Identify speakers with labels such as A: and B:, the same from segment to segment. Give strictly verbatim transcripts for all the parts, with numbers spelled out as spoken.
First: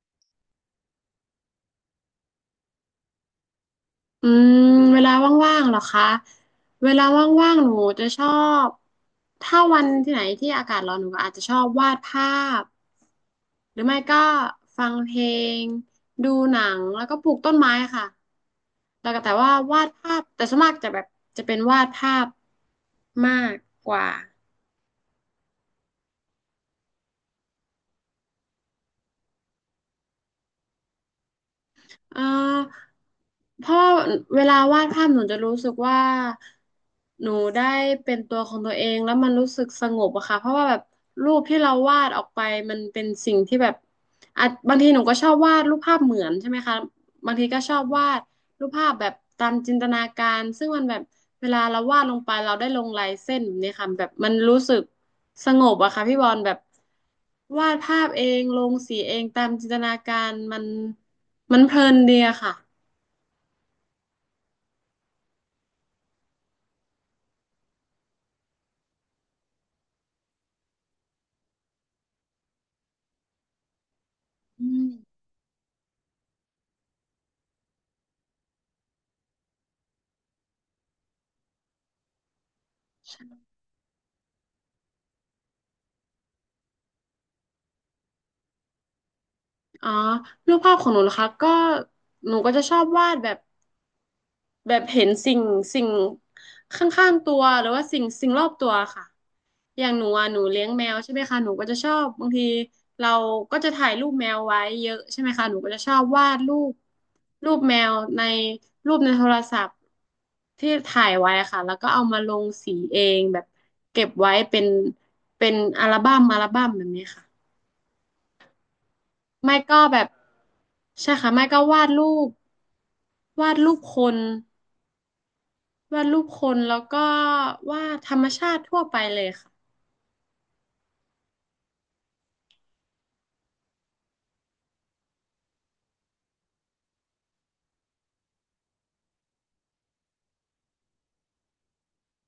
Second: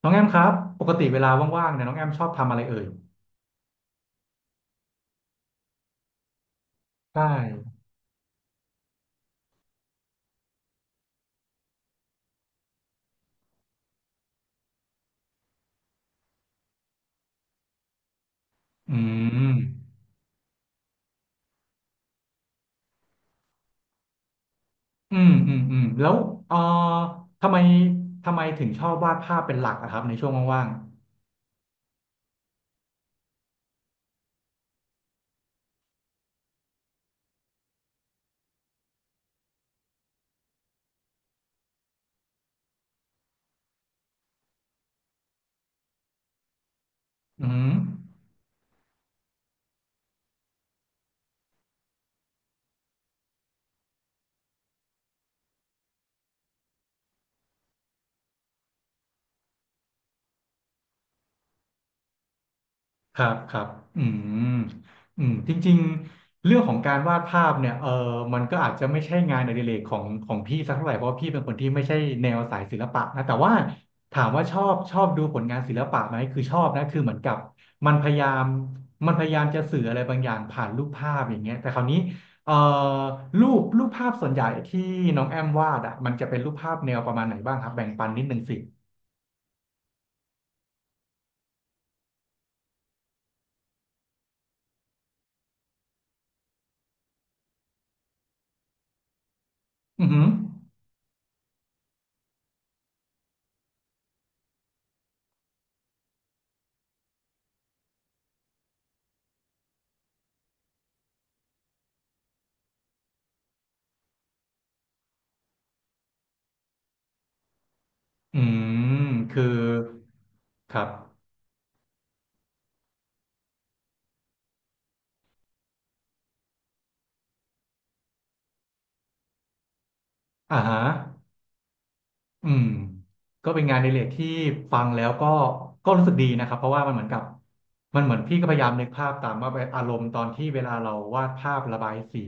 A: น้องแอมครับปกติเวลาว่างๆเนี่ยน้องแอมชอบทำอะไรเอ่ย
B: อืมเวลาว่างๆเหรอคะเวลา
A: ใช่
B: ว่างๆหนูจะชอบถ้าวันที่ไหนที่อากาศร้อนหนูก็อาจจะชอบวาดภาพหรือไม่ก็ฟังเพลงดูหนังแล้วก็ปลูกต้นไม้ค่ะ
A: อื
B: แล้วก็แต่ว่า
A: ม
B: วาดภาพแต่ส่วนมากจะแบบจะเป็นวาดภาพมากกว่า
A: อืมอืมอืมแล้วเอ่อทำไมทำไมถึงชอบวาดภาพเป็นหลักอะครับในช่วงว่าง
B: เอ่อเพราะเวลาวาดภาพหนูจะรู้สึกว่าหนูได้เป็นตัวของตัวเองแล้วมันรู้สึกสงบอะค่ะเพราะว่าแบบรูปที่เราวาดออกไปมันเป็นสิ่งที่แบบอ่ะบางทีหนูก็ชอบวาดรูปภาพเหมือนใช่ไหมคะบาง
A: ๆ
B: ที
A: อื
B: ก็ช
A: ม
B: อบวาดรูปภาพแบบตามจินตนาการซึ่งมันแบบเวลาเราวาดลงไปเราได้ลงลายเส้นแบบนี้ค่ะแบบมันรู้สึก สงบอะค่ะพี่บอลแบบวาดภาพเองลงสีเองตามจินตนาการมันมันเพลินดีอะค่ะ
A: ครับครับอืมอืมจริงๆเรื่องของการวาดภาพเนี่ยเออมันก็อาจจะไม่ใช่งานอดิเรกของของพี่สักเท่าไหร่เพราะว่าพี่เป็นคนที่ไม่ใช่แนวสายศิลปะนะแต่ว่าถามว่าชอ
B: อื
A: บ
B: ม
A: ชอบดูผลงานศิลปะไหมคือชอบนะคือเหมือนกับมันพยายามมันพยายามจะสื่ออะไรบางอย่างผ่านรูปภาพอย่างเงี้ยแต่คราวนี้เอ่อรูปรูปภาพส่วนใหญ่ที่น้องแอมวาดอ่ะมันจะเป็นรูปภาพแนวประมาณไหนบ้างครับแบ่งปันนิดนึงสิ
B: อ๋อรูปภาพของหนูนะคะก็หนูก็จะชอบวาดแบบ แบบเห็นสิ่งสิ่งข้างๆตัวหรือว่าสิ่งสิ่งรอบตัวค่ะอย่างห
A: อื
B: นู
A: อหือ
B: อ่ะหนูเลี้ยงแมวใช่ไหมคะหนูก็จะชอบบางทีเราก็จะถ่ายรูปแมวไว้เยอะใช่ไหมคะหนูก็จะชอบวาดรูปรูปแมวในรูปในโทรศัพท์ที่ถ่ายไว้ค่ะแล้วก็เอามาลงสีเองแบบเก็บไว้เป็นเป็นอัลบั้มอัลบั้มแบบนี้ค่ะ
A: อืมคือ
B: ไม่ก็แบบ
A: ครั
B: ใช่
A: บ
B: ค่ะไม่ก็วาดรูปวาดรูปคน วาดรูปคนแล้วก็วาดธรรมชาติทั่วไปเลยค่ะ
A: อ่าฮะอืมก็เป็นงานในเรกที่ฟังแล้วก็ก็รู้สึกดีนะครับเพราะว่ามันเหมือนกับมันเหมือนพี่ก็พยายามนึกภาพตามว่าอารมณ์ตอนที่เวลาเราวาดภาพระบายสี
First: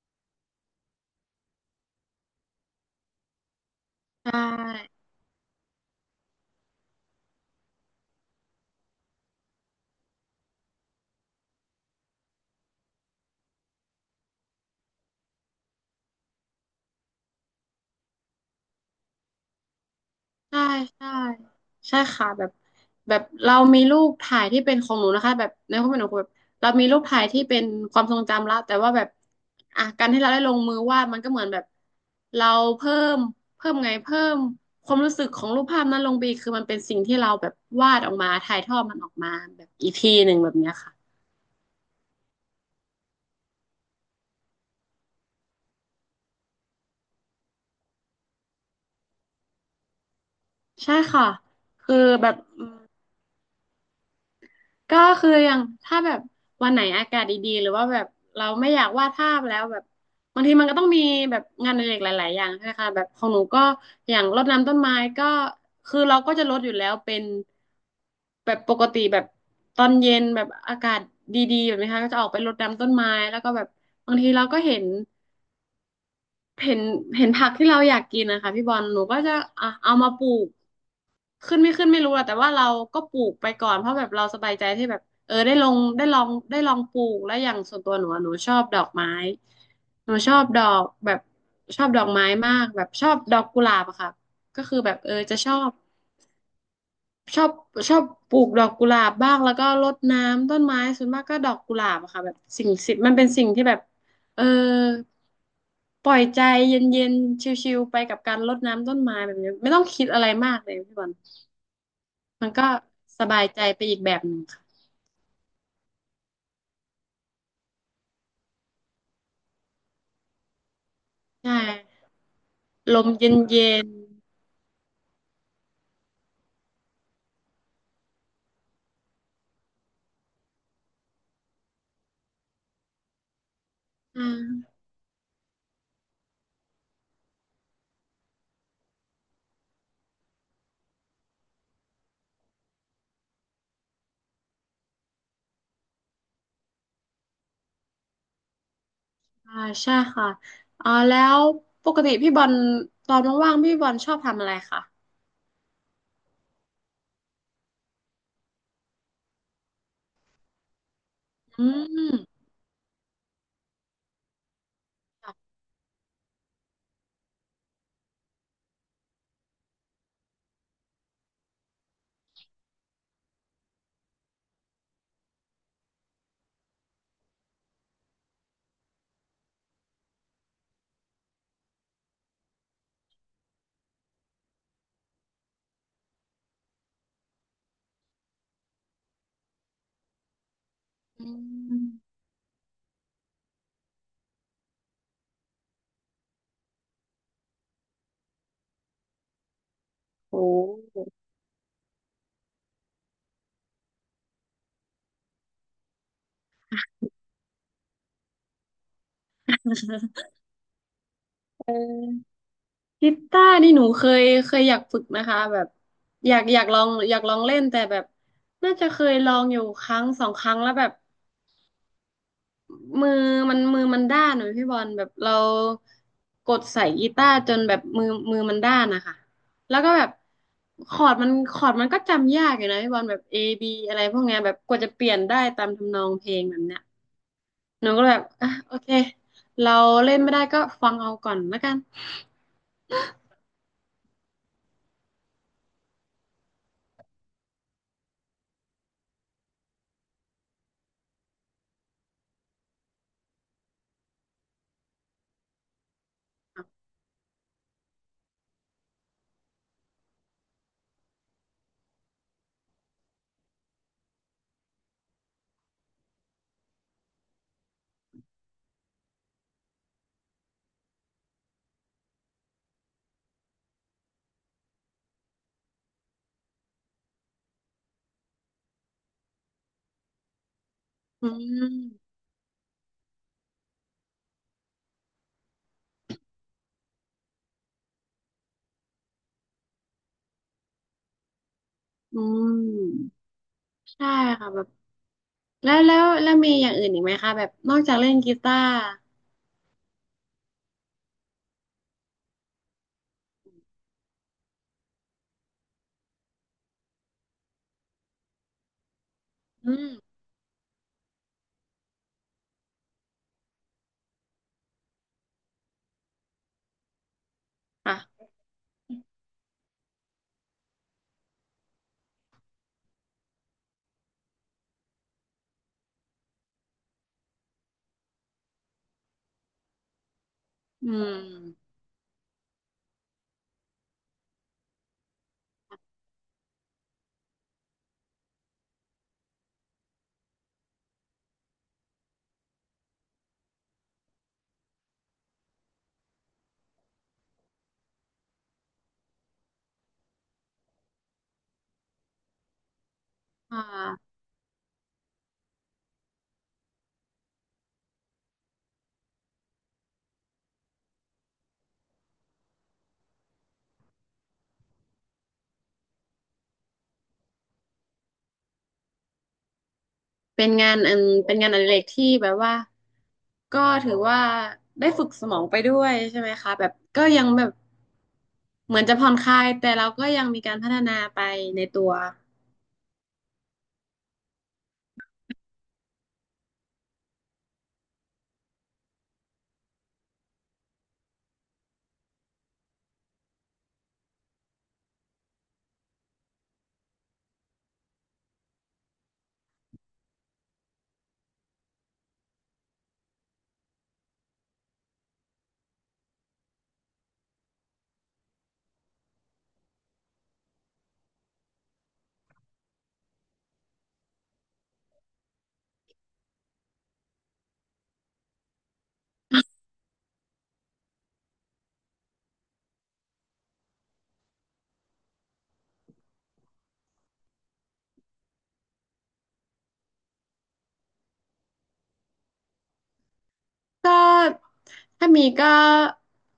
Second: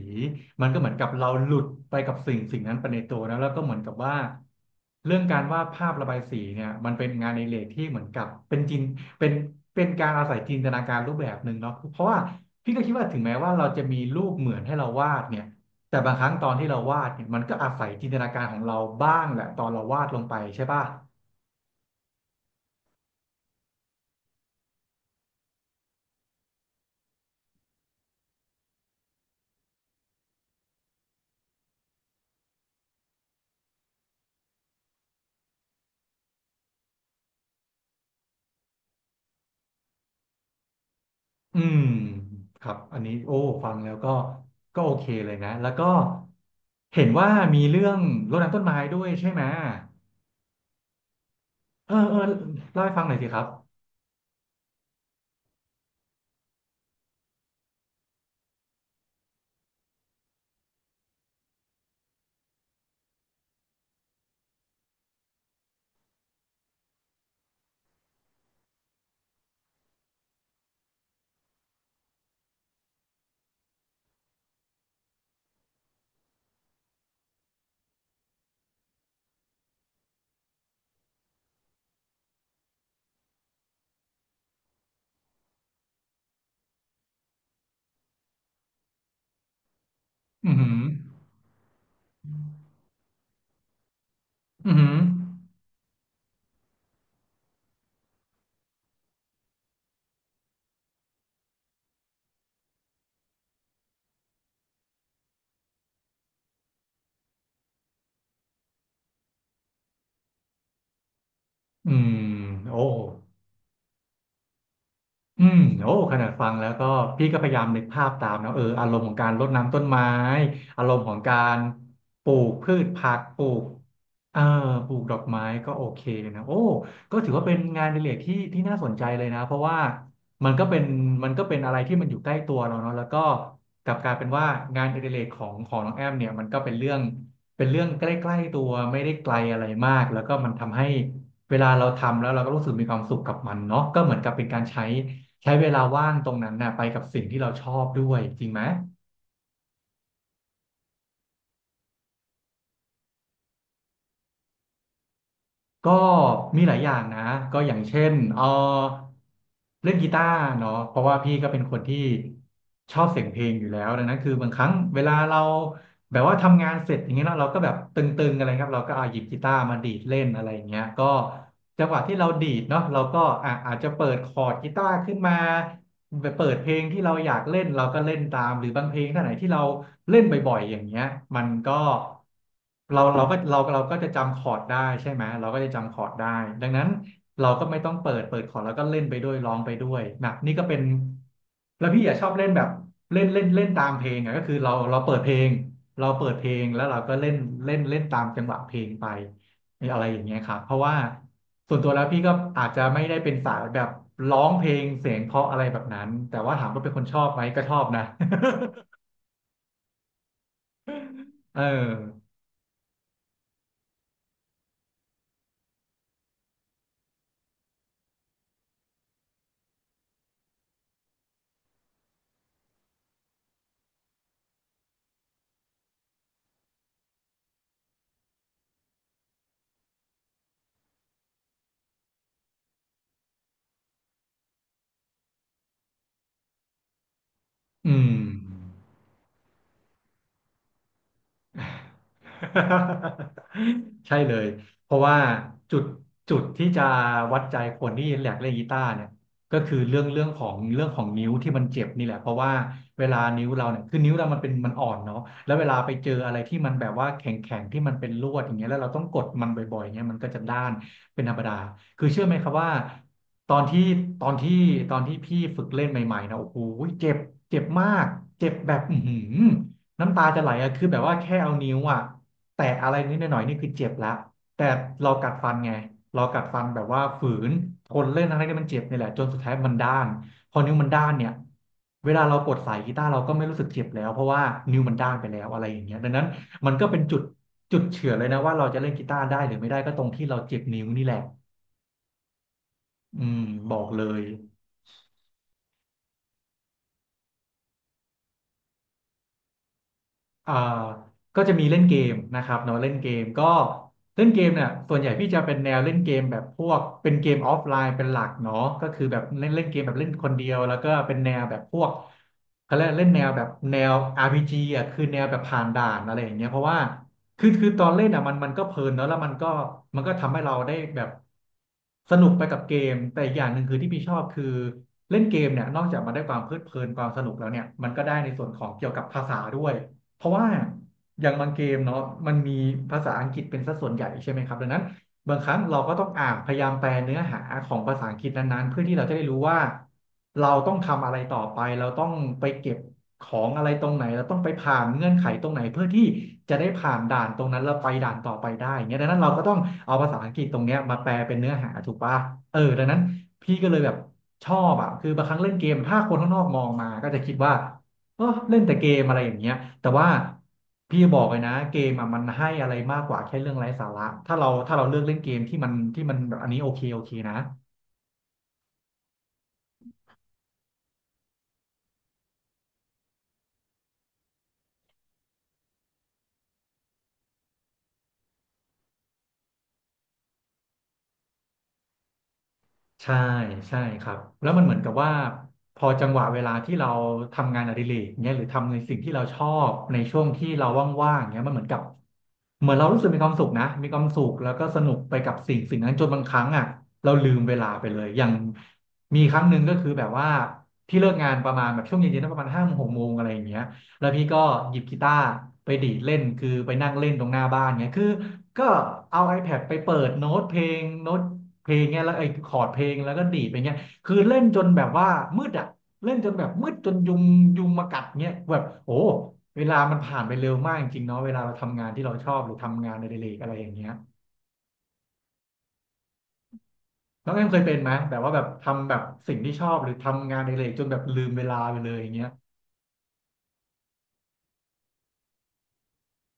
A: มันก็เหมือนกับเราหลุดไปกับสิ่งสิ่งนั้นไปในตัวนะแล้วก็เหมือนกับว่า
B: ใช่
A: เรื่องการวาดภาพระบายสีเนี่ยมันเป็นงานในเรกที่เหมือนกับเป็นจินเป็นเป็นการอาศัยจินตนาการรูปแบบหนึ่งเนาะเพราะว่าพี่ก็คิดว่าถึงแม้ว่าเราจะมีรูปเหมือนให้เราวาดเนี่ย แต่บางครั้งตอนที่เราวาดเนี่ยมันก็อาศัยจินตนาการของเราบ้างแหละตอนเราวาดลงไป
B: ใช่
A: ใช่ป่ะ
B: ใช่ใช่ค่ะแบบแบบเรามีรูปถ่ายที่เป็นของหนูนะคะแบบในความเป็นหนูแบบเรามีรูปถ่ายที่เป็นความทรงจำละแต่ว่าแบบอ่ะการที่เราได้ลงมือวาดมันก็เหมือนแบบเราเพิ่มเพิ่มไงเพิ่มความรู้สึกของรูปภาพนั้นลงไปอีกคือมันเป็นสิ่งที่เราแบบวาดออกมาถ่ายทอดมันออกมาแบบอีกทีหนึ่งแบบเนี้ยค่ะ
A: อืมครับอันนี้โอ้ฟังแล้วก็ก็โอเคเลยนะแล้วก็เห็นว่ามีเรื่องรดน้ำต้นไม้ด้วยใช่ไหม
B: ใช่ค่ะ
A: เอ
B: คื
A: อ
B: อ
A: เออ
B: แบบ
A: เล่าให้ฟังหน่อยสิครับ
B: ก็คืออย่างถ้าแบบวันไหนอากาศดีๆหรือว่าแบบเราไม่อยากวาดภาพแล้วแบบบางทีมันก็ต้องมีแบบงานอดิเรกหลายๆอย่างใช่ไหมคะแบบของหนูก็อย่างรดน้ำต้นไม้ก็คือเราก็จะรดอยู่แล้วเป็นแบบปกติแบบตอนเย็นแบบอากาศดีๆแบบนี้ค่ะก็จะออกไปรดน้ำต้นไม้แล้วก็แบบบางทีเราก็เห็นเห็นเห็นผักที่เราอยากกินนะคะพี่บอลหนูก็จะอ่ะเอามาปลูก ขึ้นไม่ขึ้นไม่รู้อะแต่ว่าเราก็ปลูกไปก่อนเพราะแบบเราสบายใจที่แบบเออได้ลงได้ลองได้ลองปลูกแล้วอย่างส่วนตัวหนูอะหนูชอบดอกไม้หนูชอบ
A: อือ
B: ด
A: หื
B: อ
A: อ
B: กแบบชอบดอกไม้มากแบบชอบดอกกุหลาบอะค่ะก็
A: อือ
B: คือ
A: หื
B: แบ
A: อ
B: บเออจะชอบชอบชอบปลูกดอกกุหลาบบ้างแล้วก็รดน้ำต้นไม้ส่วนมากก็ดอกกุหลาบอะค่ะแบบสิ่งสิมันเป็นสิ่งที่แบบเออปล่อยใจเย็นๆชิลๆไปกับการรดน้ำต้นไม้แบบนี้ไม่ต้องคิดอะไรมากเลยพี่บอล
A: อืม
B: มันก็
A: โอ้
B: สบายใจไปอีกแบบหนึ่งค่ะ
A: อืมโอ้ขนาดฟังแล้วก็พี่ก็พยายามนึกภาพตามนะเอออารมณ์ของการรดน้ำต้นไม้อารมณ์ของกา
B: ใช่
A: รปลูกพืช
B: ลม
A: ผัก
B: เย็น
A: ปลูก
B: เย็น
A: เอ่อปลูกดอกไม้ก็โอเคนะโอ้ก็ถือว่าเป็นงานอดิเรกที่ที่น่าสนใจเลยนะเพราะว่ามันก็เป็นมันก็เป็นอะไรที่มันอยู่ใกล้ตัวเราเนาะแล้วก็กลับกลาย
B: อ่
A: เป็นว่า
B: า
A: งานอดิเรกของของน้องแอมเนี่ยมันก็เป็นเรื่องเป็นเรื่องใกล้ๆตัวไม่ได้ไกลอะไรมากแล้วก็มันทำให้เวลาเราทำแล้วเราก็รู้สึกมีความสุขกับมันเนาะก็เหมือนกับเป็นการใช้ ใช้เวลาว่างตรงนั้นน่ะไปกับสิ่งที่เราชอบด้วยจริงไหม
B: อ่าใช่ค่ะอ๋อแล้วปกติพี่บอลตอนว่างๆพี่บอลชอบทำอะไรคะ
A: ก็มีหลายอย่างนะก็อย่างเช่นเออเล่นกีตาร์เนาะเพราะว่าพี่ก็เป็น
B: อื
A: คนที่
B: ม
A: ชอบเสียงเพลงอยู่แล้วดังนั้นคือบางครั้งเวลาเรา
B: ค่ะ
A: แบบว่าทำงานเสร็จอย่างเงี้ยเนาะเราก็แบบตึงๆอะไรครับเราก็เอาหยิบกีตาร์มาดีดเล่นอะไรอย่างเงี้ยก็จังหวะที่เราดีดเนาะเราก็อ่ะอาจจะเปิดคอร์ดกีตาร์ขึ้นมา ไปเปิดเพลงที่เราอยากเล่นเราก็เล่นตามหรือบางเพลงท่าไหนที่เราเล่นบ่อยๆอย่างเงี้ยมันก็เราเราก็เราเราก็จะจำคอร์ดได้ใช่ไหมเราก็จะจำคอร์ดได้ดังนั้นเราก็ไม่ต้องเปิดเปิดคอร์ดแล้วก็เล่นไปด้วยร้องไปด้วยนะนี่ก็เป็น
B: อืม
A: แล้วพี่อยากชอบเล่นแบบเล่นเล่นเล่นตามเพลงอ่ะก็คือเราเราเปิดเพลงเราเปิดเพลงแล้วเราก็เล่นเล่นเล่นตามจังหวะเพลงไปีอะไรอย่าง
B: โ
A: เงี้ยครับเพราะว่า
B: ห
A: ส่วนตัวแล้วพี่ก็อาจจะไม่ได้เป็นสายแบบร้องเพลงเสียงเพราะอะไรแบบนั้น แต่ว่าถามว่าเป็นคนชอบไหมก็ชอบนะ เอ
B: เ
A: อ
B: ออกีตาร์นี่หนูเคยเคยอยากฝึกนะคะแบบอยากอยากลองอยากลองเล่นแต่แบบน่าจะเคยลองอยู่ครั้งสองครั้งแล้วแบบ มือมันมือมันด้านเหมือนพี่บอลแบบเรากดใส่กีตาร์จนแบบมือมือมันด้านนะคะแล้วก็แบบคอร์ดมันคอร์ดมันก็จำยากอยู่นะพี่บอลแบบ เอ บี อะไรพวกเนี้ยแบบกว่าจะเปลี่ยนได้ตามทำนองเพลงแบบเนี้ยหนู
A: อื
B: ก็แบ
A: ม
B: บอ่ะโอเคเราเล่นไม่ได้ก็ฟังเอาก่อนแล้วกัน
A: ใช่เลยเพราะว่าจุดจุดที่จะวัดใจคนที่แหลกเล่นกีตาร์เนี่ยก็คือเรื่องเรื่องของเรื่องของนิ้วที่มันเจ็บนี่แหละเพราะว่าเวลานิ้วเราเนี่ยคือนิ้วเรามันเป็นมันอ่อนเนาะแล้วเวลาไปเจออะไรที่มันแบบว่าแข็งแข็งที่มันเป็นลวดอย่างเงี้ยแล้วเราต้องกดมันบ่อยๆเงี้ยมันก็จะด้านเป็นธรรมดาคือเชื่อไหมครับว่าตอนที่ตอนที่ตอนที่พี่ฝึกเล่นใหม่ๆนะโอ้โหเจ็บเจ็บมากเจ็บแบบอื้อหือ น้ำตาจะไหลอะคือแบบว่าแค่เอานิ้วอะแตะอะไรนิดหน่อยๆนี่คือเจ็บละแต่เรากัดฟันไงเรากัดฟันแบบว่าฝืนทนเล่นอะไรที่มันเจ็บนี่แหละจนสุดท้ายมันด้านพอนิ้วมันด้าน
B: อื
A: เนี่ยเว
B: ม
A: ลาเรากดสายกีตาร์เราก็ไม่รู้สึกเจ็บแล้วเพราะว่านิ้วมันด้านไปแล้วอะไรอย่างเงี้ยดังนั้นมันก็เป็นจุดจุดเฉื่อยเลยนะว่าเราจะเล่นกีตาร์ได้หรือไม่ได้ก็ตรงที่เราเจ็บนิ้วนี่แหละ
B: อืม
A: อืมบอกเล
B: ใช่
A: ย
B: ค่ะแบบแล้วแล้วแล้วมีอย่างอื่นอีกไหมคะแบบนอกจากเล่นกีตาร์
A: อ่าก็จะมีเล่นเกมนะครับเนาะเล่นเกมก็เล่นเกมเนี่ยส่วนใหญ่พี่จะเป็นแนวเล่นเกมแบบพวกเป็นเกมออฟไลน์เป็นหลักเนาะก็คือแบบเล่นเล่น
B: อื
A: เกม
B: ม
A: แบบเล่นคนเดียวแล้วก็เป็นแนวแบบพวกเขาเรียกเล่นแนวแบบแนว อาร์ พี จี อ่ะคือแนวแบบผ่านด่านอะไรอย่างเงี้ยเพราะว่าคือคือตอนเล่นอ่ะ
B: ค่ะ
A: มันมันก็เพลินเนาะแล้วมันก็มันก็ทำให้เราได้แบบสนุกไปกับเกมแต่อีกอย่างหนึ่งคือที่พี่ชอบคือเล่นเกมเนี่ยนอกจากมันได้ความเพลิดเพลินความสนุกแล้วเนี่ยมันก็ได้ในส่วนของเกี่ยวกับภาษาด้วย เพราะว่า
B: อื
A: อย่างบางเก
B: ม
A: มเนาะมันมีภาษาอังกฤษเป็นสัดส่วนใหญ่ใช่ไหมครับดังนั้นบางครั้งเราก็ต้องอ่านพยายามแปลเนื้อหาของภาษาอังกฤษนั้นๆเพื่อที่เราจะได้รู้ว่าเราต้องทำอะไรต่อไปเราต้องไปเก็บของอะไรตรงไหนเราต้องไปผ่านเงื่อนไขตรงไหนเพื่อที่จะได้ผ่านด่านตรงนั้นแล้วไปด่านต่อไปได้อย่างเงี้ยดังนั้นเราก็ต้องเอาภาษาอังกฤษตรงเนี้ยมาแปลเป็นเนื้อหาถูกปะเออดังนั้นพี่
B: ค่
A: ก็เลยแบบ
B: ะ
A: ชอบอ่ะคือบางครั้งเล่นเกมถ้าคนข้างนอกมองมาก็จะคิดว่า เออเล่นแต่เกมอะไรอย่างเงี้ยแต่ว่าพี่บอกเลยนะเกมอะมันให้อะไรมากกว่าแค่เรื่องไร้สาระถ้าเราถ้าเราเลือกเล่นเกมที่มันที่มันแบบอันนี้โอเคโอเคนะ
B: เป็นงานอันเป็นงานอดิเรกที่แบบว่าก็ถือว่าได้ฝึกสมองไปด้วยใช่ไหมคะแบบก็ยังแบบเหมือนจะผ่อนคลายแต่เราก็ยังมีการพัฒนาไปในตัว
A: ใช่ใช่ครับแล้วมันเหมือนกับว่าพอจังหวะเวลาที่เราทำงานอดิเรกเนี่ยหรือทำในสิ่งที่เราชอบในช่วงที่เราว่างๆเนี่ยมันเหมือนกับเหมือนเรารู้สึกมีความสุขนะมีความสุขแล้วก็สนุกไปกับสิ่งสิ่งนั้นจนบางครั้งอ่ะเราลืมเวลาไปเลยอย่างมีครั้งหนึ่งก็คือแบบว่าที่เลิกงานประมาณแบบช่วงเย็นๆนะประมาณห้าโมงหกโมงอะไรอย่างเงี้ยแล้วพี่ก็หยิบกีตาร์ไปดีดเล่นคือไปนั่งเล่นตรงหน้าบ้านเงี้ยคือก็เอา iPad ไปเปิดโน้ตเพลงโน้ต เพลงเงี้ยแล้วไอ้คอร์ดเพลงแล้วก็ดีดไปเงี้ยคือเล่นจนแบบว่ามืดอ่ะเล่นจนแบบมืดจนยุงยุงมากัดเงี้ยแบบโอ้เวลามันผ่านไปเร็วมากจริงๆเนาะเวลาเราทำงานที่เราชอบหรือทำงานในเดเลกอะไรอย่างเงี้ยน้องแอมเคยเป็นไหมแบบว่าแบบทำแบบสิ่งที่ชอบหรือทำงานในเดเลกจนแบบลืมเวลาไปเลยอย่างเงี้ย
B: ก็ถ้ามีก็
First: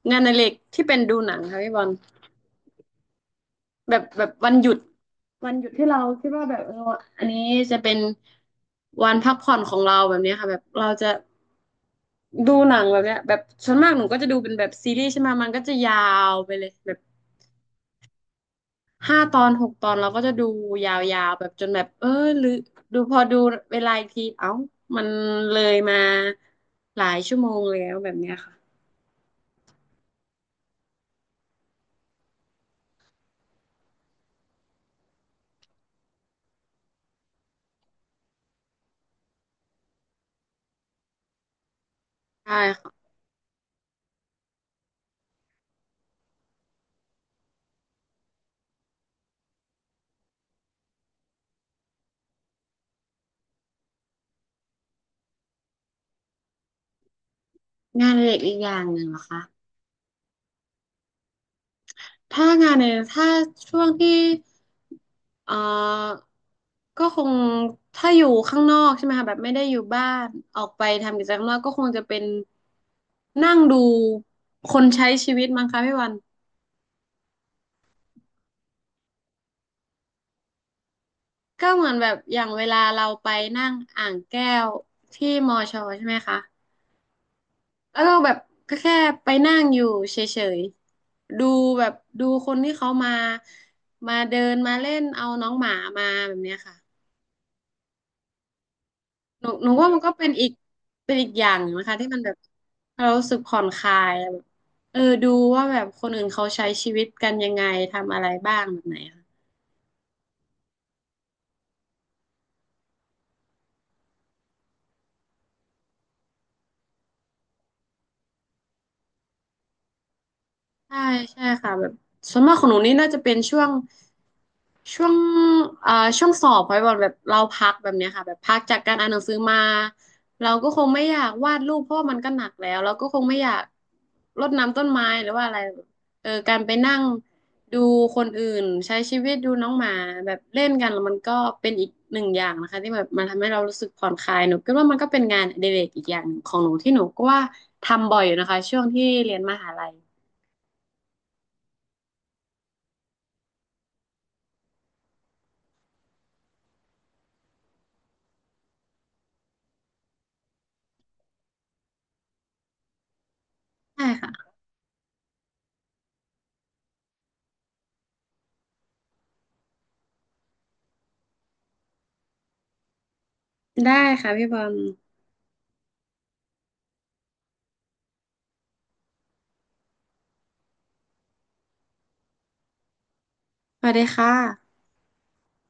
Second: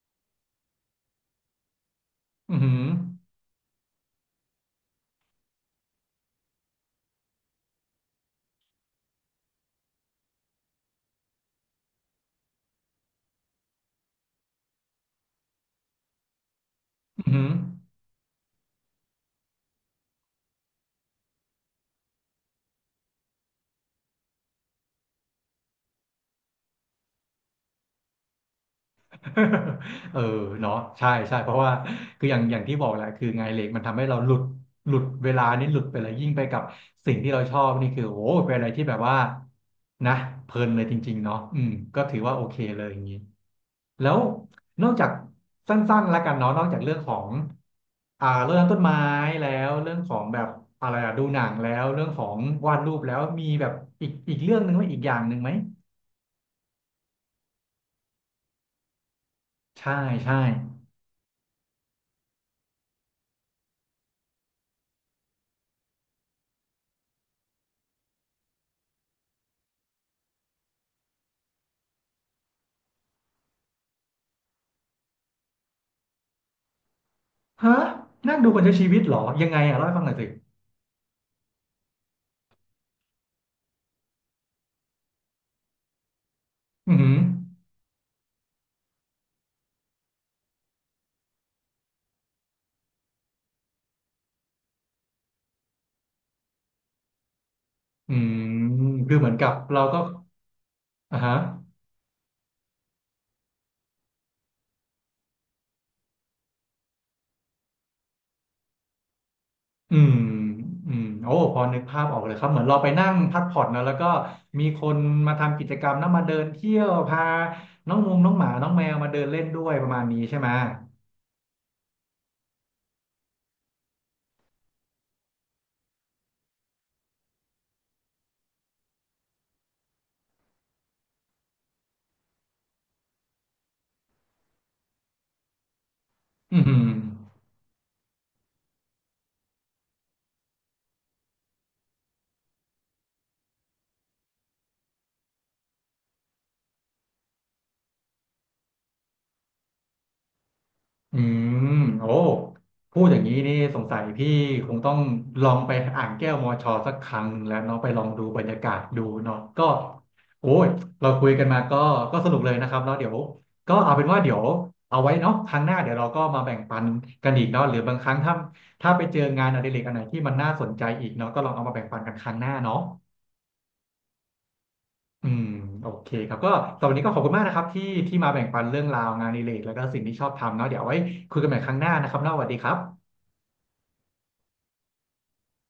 B: งานอดิเรกที่เป็นดูหนังค่ะพี่บอล
A: อือหือ
B: แบบแบบวันหยุดวันหยุดที่เราคิดว่าแบบเอออันนี้จะเป็นวันพักผ่อนของเราแบบเนี้ยค่ะแบบเราจะดูหนังแบบเนี้ยแบบส่วนมากหนูก็จะดูเป็นแบบซีรีส์ใช่ไหมมันก็จะยาวไปเลย
A: อือหือ
B: ห้าตอนหกตอนเราก็จะดูยาวๆแบบจนแบบเออหรือดูพอดูเวลาอีกทีเอ้ามันเลยมาหลายชั่วโมงแล้วแบบเนี้ยค่ะ
A: เออเนาะใช่ใช่เพราะว่าคืออย่างอย่างที่บอกแหละคืองานอดิเล็กมันทำให้เราหลุดหลุดเวลานี่หลุดไปเลยยิ่งไปกับสิ่งที่เราชอบนี่คือโอ้โหเป็นอะไรที่แบบว่านะเพลินเลยจริงๆเนาะอืมก็ถือว่าโอ
B: ใช่
A: เคเลยอย่าง
B: ค่ะ
A: นี้แล้วนอกจากสั้นๆแล้วกันเนาะนอกจากเรื่องของอ่าเรื่องต้นไม้แล้วเรื่องของแบบอะไรอะดูหนังแล้วเรื่องของวาดรูปแล้วมีแบบอีกอีกเรื่องหนึ่งไหมอีกอย่างหนึ่งไหม
B: งานอดิเรกอีกอย่างหนึ่งเหรอคะ
A: ใช่ใช่
B: ถ้างานในถ้าช่วงที่เอ่อก็คงถ้าอยู่ข้างนอกใช่ไหมคะแบบไม่ได้อยู่บ้านออกไปทำกิจกรรมข้างนอกก็คงจะเป็นนั่งดูคนใช้ชีวิตมั้งคะพี่วัน
A: ฮะนั่งดูคนใช้ชีวิตเหรอยังไงอ่ะเล่าให้ฟังหน่อยสิ
B: ก็เหมือนแบบอย่างเวลาเราไปนั่งอ่างแก้วที่มอชอใช่ไหมคะ
A: อืมอหือ
B: แล้วเราแบบก็แค่ไปนั่งอยู่เฉยๆดูแบบดูคนที่เขามามาเดินมาเล่นเอาน้องหมามาแบบเนี้ยค่ะ
A: อืมคือเหมือน
B: ห
A: กั
B: นู
A: บ
B: หนู
A: เรา
B: ว่า
A: ก็
B: มันก็เป็นอีกเป็น
A: อ่า
B: อีก
A: ฮะ
B: อย่างนะคะที่มันแบบเรารู้สึกผ่อนคลายแบบเออดูว่าแบบคนอื่นเขาใช้ชีวิตกันยังไงทำอะไรบ้างแบบไหนค่ะ
A: อืมอืมโอ้พอนึกภาพออกเลยครับเหมือนเราไปนั่งพักผ่อนนะแล้วก็มีคนมาทำกิจกรรมนะมาเดินเที่ยวพาน้องงงน้องหมาน้องแมวมาเดินเล่นด้วยประมาณนี้ใช่ไหม
B: ใช่ใช่ค่ะแบบส่วนมากของหนูนี่น่าจะเป็นช่วง ช่วงเอ่อช่วงสอบพอยบอกแบบเราพักแบบเนี้ยค่ะแบบพักจากการอ่านหนังสือมาเราก็คงไม่อยากวาดรูปเพราะว่ามันก็หนักแล้วเราก็คงไม่อยากรดน้ำต้นไม้หรือว่าอะไรเออกา
A: อื
B: รไป
A: ม
B: นั่งดูคนอื่นใช้ชีวิตดูน้องหมาแบบเล่นกันแล้วมันก็เป็นอีกหนึ่งอย่างนะคะที่แบบมันทำให้เรารู้สึกผ่อนคลายหนูคิดว่ามันก็เป็นงานอดิเรกอีกอย่างหนึ่งของหนูที่หนูก็ว่าทำบ่อยอยู่นะคะช่วงที่เรียนมหาลัย
A: อืมโอ้พูดอย่างนี้นี่สงสัยพี่คงต้องลองไปอ่างแก้วมอชอสักครั้งหนึ่งแล้วเนาะไปลองดูบรรยากาศดูเนาะก็โอ้ยเราคุยกันมาก็ก็สนุกเลยนะครับแล้วเดี๋ยวก็เอาเป็
B: ใช่
A: นว่าเดี๋ยว
B: ค่ะ
A: เอาไว้เนาะครั้งหน้าเดี๋ยวเราก็มาแบ่งปันกันอีกเนาะหรือบางครั้งถ้าถ้าไปเจองานอดิเรกอันไหนที่มันน่าสนใจอีกเนาะก็ลองเอามาแบ่งปันกันครั้งหน้าเนาะ
B: ได้ค่ะพี่บอล
A: อืมโอเคครับก็สำหรับวันนี้ก็ขอบคุณมากนะครับที่ที่มาแบ่งปันเรื่องราวงานอดิเรกแล้วก็สิ่งที่ชอบทำเนาะเดี๋ยวเอาไว้คุยกันใหม่ครั้งหน้านะครับเนาะสวัสดีครับ
B: สวัสดีค่ะ